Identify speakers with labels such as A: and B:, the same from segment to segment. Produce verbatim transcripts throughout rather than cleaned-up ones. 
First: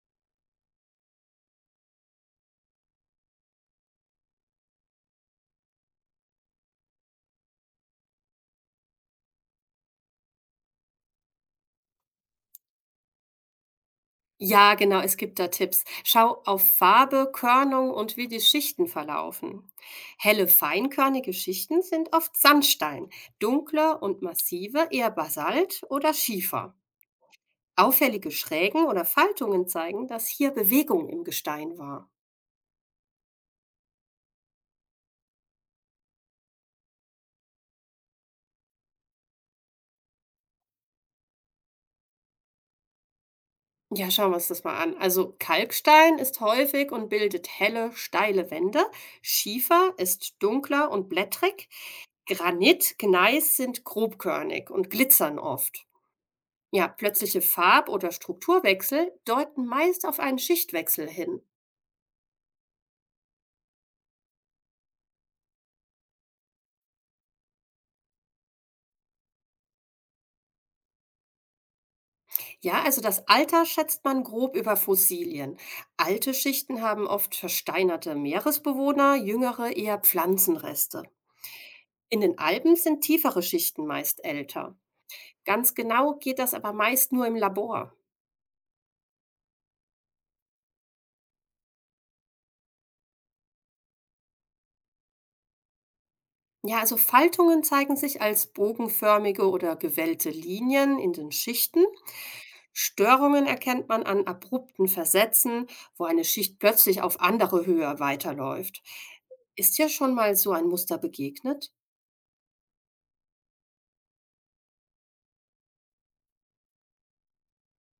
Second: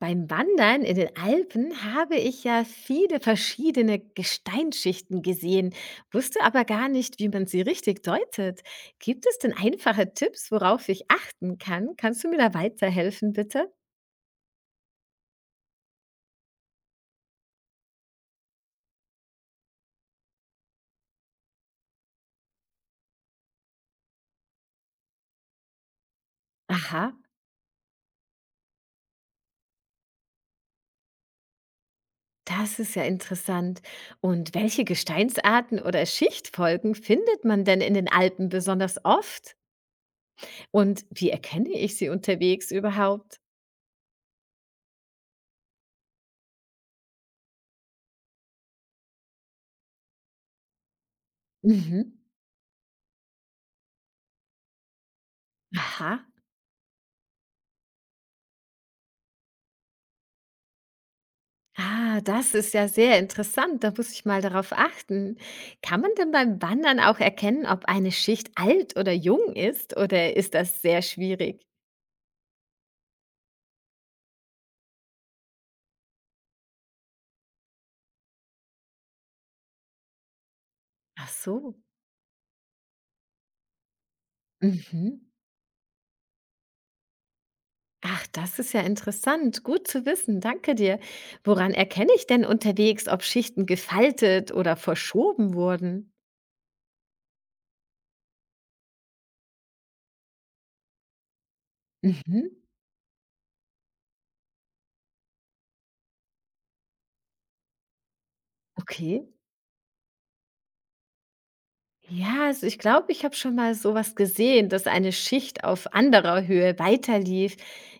A: Beim Wandern in den Alpen habe ich ja viele verschiedene Gesteinsschichten gesehen, wusste aber gar nicht, wie man sie richtig deutet. Gibt es denn einfache Tipps, worauf ich achten kann? Kannst du mir da weiterhelfen, bitte?
B: Ja, genau, es gibt da Tipps. Schau auf Farbe, Körnung und wie die Schichten verlaufen. Helle, feinkörnige Schichten sind oft Sandstein, dunkle und massive eher Basalt oder Schiefer.
A: Aha,
B: Auffällige Schrägen oder Faltungen zeigen, dass hier Bewegung im Gestein war.
A: das ist ja interessant. Und welche Gesteinsarten oder Schichtfolgen findet man denn in den Alpen besonders oft? Und wie erkenne ich sie unterwegs überhaupt?
B: Ja, schauen wir uns das mal an. Also Kalkstein ist häufig und bildet helle, steile Wände. Schiefer ist dunkler und blättrig.
A: Mhm.
B: Granit, Gneis sind grobkörnig und glitzern oft.
A: Aha.
B: Ja, plötzliche Farb- oder Strukturwechsel deuten meist auf einen Schichtwechsel hin.
A: Ah, das ist ja sehr interessant. Da muss ich mal darauf achten. Kann man denn beim Wandern auch erkennen, ob eine Schicht alt oder jung ist? Oder ist das sehr schwierig?
B: Ja, also das Alter schätzt man grob über Fossilien. Alte Schichten haben oft versteinerte Meeresbewohner, jüngere eher Pflanzenreste.
A: Ach so.
B: In den Alpen sind tiefere Schichten meist älter.
A: Mhm.
B: Ganz genau geht das aber meist nur im Labor.
A: Ach, das ist ja interessant. Gut zu wissen. Danke dir. Woran erkenne ich denn unterwegs, ob Schichten gefaltet oder verschoben wurden?
B: Ja, also Faltungen zeigen sich als bogenförmige oder gewellte Linien in den Schichten.
A: Mhm.
B: Störungen erkennt man an abrupten Versätzen, wo eine Schicht plötzlich auf andere Höhe weiterläuft.
A: Okay.
B: Ist dir schon mal so ein Muster begegnet?
A: Ja, also ich glaube, ich habe schon mal sowas gesehen, dass eine Schicht auf anderer Höhe weiterlief.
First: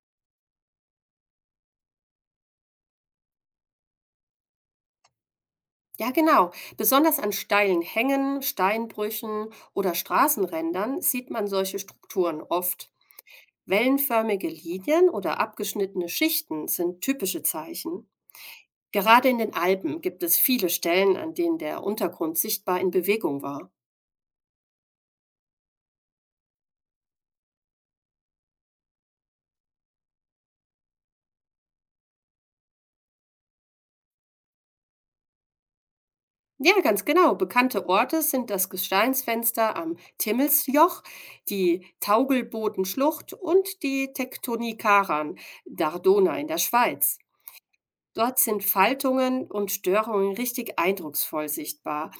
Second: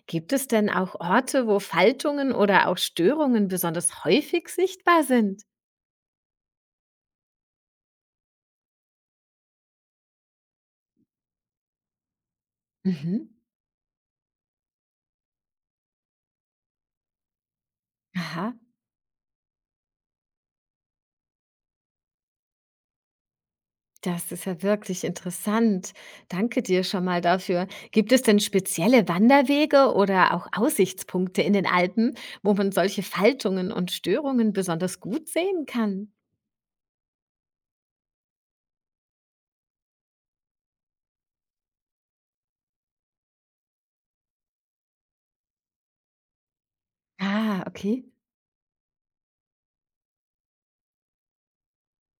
A: Gibt es denn auch Orte, wo Faltungen oder auch Störungen besonders häufig sichtbar sind?
B: Ja, genau. Besonders an steilen Hängen, Steinbrüchen oder Straßenrändern sieht man solche Strukturen oft.
A: Mhm.
B: Wellenförmige Linien oder abgeschnittene Schichten sind typische Zeichen.
A: Aha,
B: Gerade in den Alpen gibt es viele Stellen, an denen der Untergrund sichtbar in Bewegung war.
A: das ist ja wirklich interessant. Danke dir schon mal dafür. Gibt es denn spezielle Wanderwege oder auch Aussichtspunkte in den Alpen, wo man solche Faltungen und Störungen besonders gut sehen kann?
B: Ja, ganz genau. Bekannte Orte sind das Gesteinsfenster am Timmelsjoch, die Taugelbotenschlucht und die Tektonikaran Dardona in der Schweiz.
A: Ah, okay.
B: Dort sind Faltungen und Störungen richtig eindrucksvoll sichtbar,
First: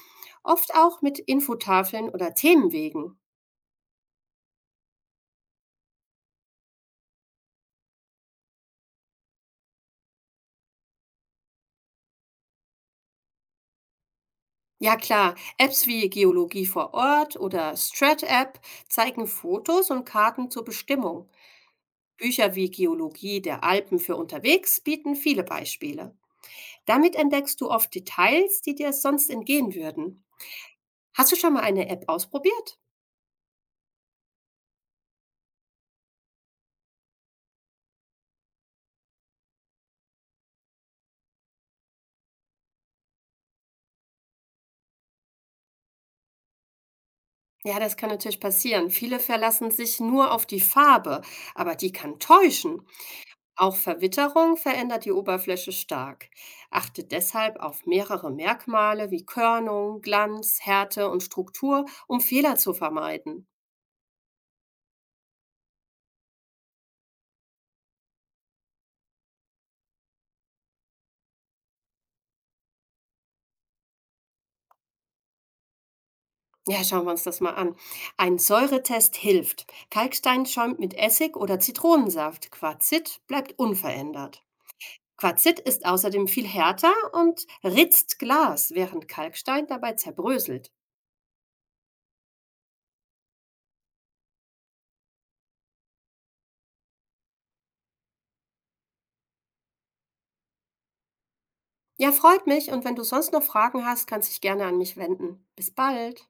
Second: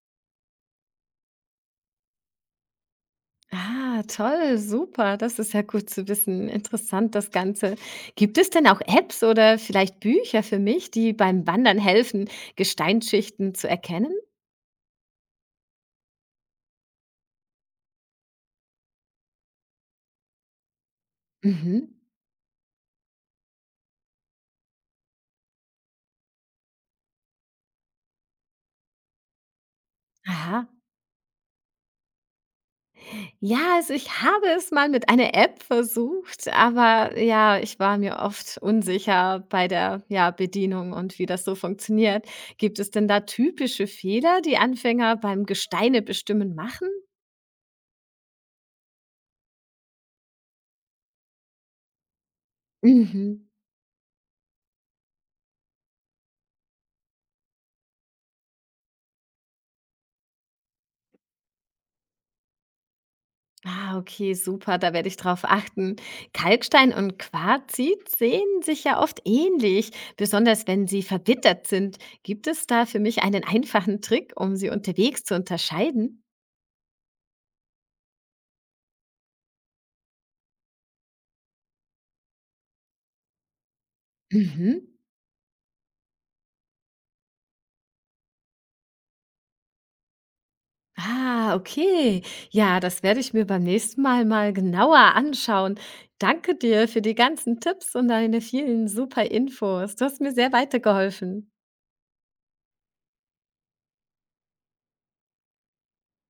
B: oft auch mit Infotafeln oder Themenwegen.
A: Ah, toll, super. Das ist ja gut zu wissen. Interessant, das Ganze. Gibt es denn auch Apps oder vielleicht Bücher für mich, die beim Wandern helfen, Gesteinsschichten zu erkennen?
B: Ja klar, Apps wie Geologie vor Ort oder Strat-App zeigen Fotos und Karten zur Bestimmung.
A: Mhm.
B: Bücher wie Geologie der Alpen für unterwegs bieten viele Beispiele. Damit entdeckst du oft Details, die dir sonst entgehen würden.
A: Aha.
B: Hast du schon mal eine App ausprobiert?
A: Ja, also ich habe es mal mit einer App versucht, aber ja, ich war mir oft unsicher bei der ja, Bedienung und wie das so funktioniert. Gibt es denn da typische Fehler, die Anfänger beim Gesteine bestimmen machen?
B: Ja, das kann natürlich passieren. Viele verlassen sich nur auf die Farbe, aber die kann täuschen.
A: Mhm.
B: Auch Verwitterung verändert die Oberfläche stark. Achte deshalb auf mehrere Merkmale wie Körnung, Glanz, Härte und Struktur, um Fehler zu vermeiden.
A: Ah, okay, super, da werde ich drauf achten. Kalkstein und Quarzit sehen sich ja oft ähnlich, besonders wenn sie verwittert sind. Gibt es da für mich einen einfachen Trick, um sie unterwegs zu unterscheiden?
B: Ja, schauen wir uns das mal an. Ein Säuretest hilft. Kalkstein schäumt mit Essig oder Zitronensaft. Quarzit bleibt unverändert.
A: Mhm.
B: Quarzit ist außerdem viel härter und ritzt Glas, während Kalkstein dabei zerbröselt.
A: Ah, okay. Ja, das werde ich mir beim nächsten Mal mal genauer anschauen. Danke dir für die ganzen Tipps und deine vielen super Infos. Du hast mir sehr weitergeholfen.
B: Ja, freut mich, und wenn du sonst noch Fragen hast, kannst dich gerne an mich wenden. Bis bald.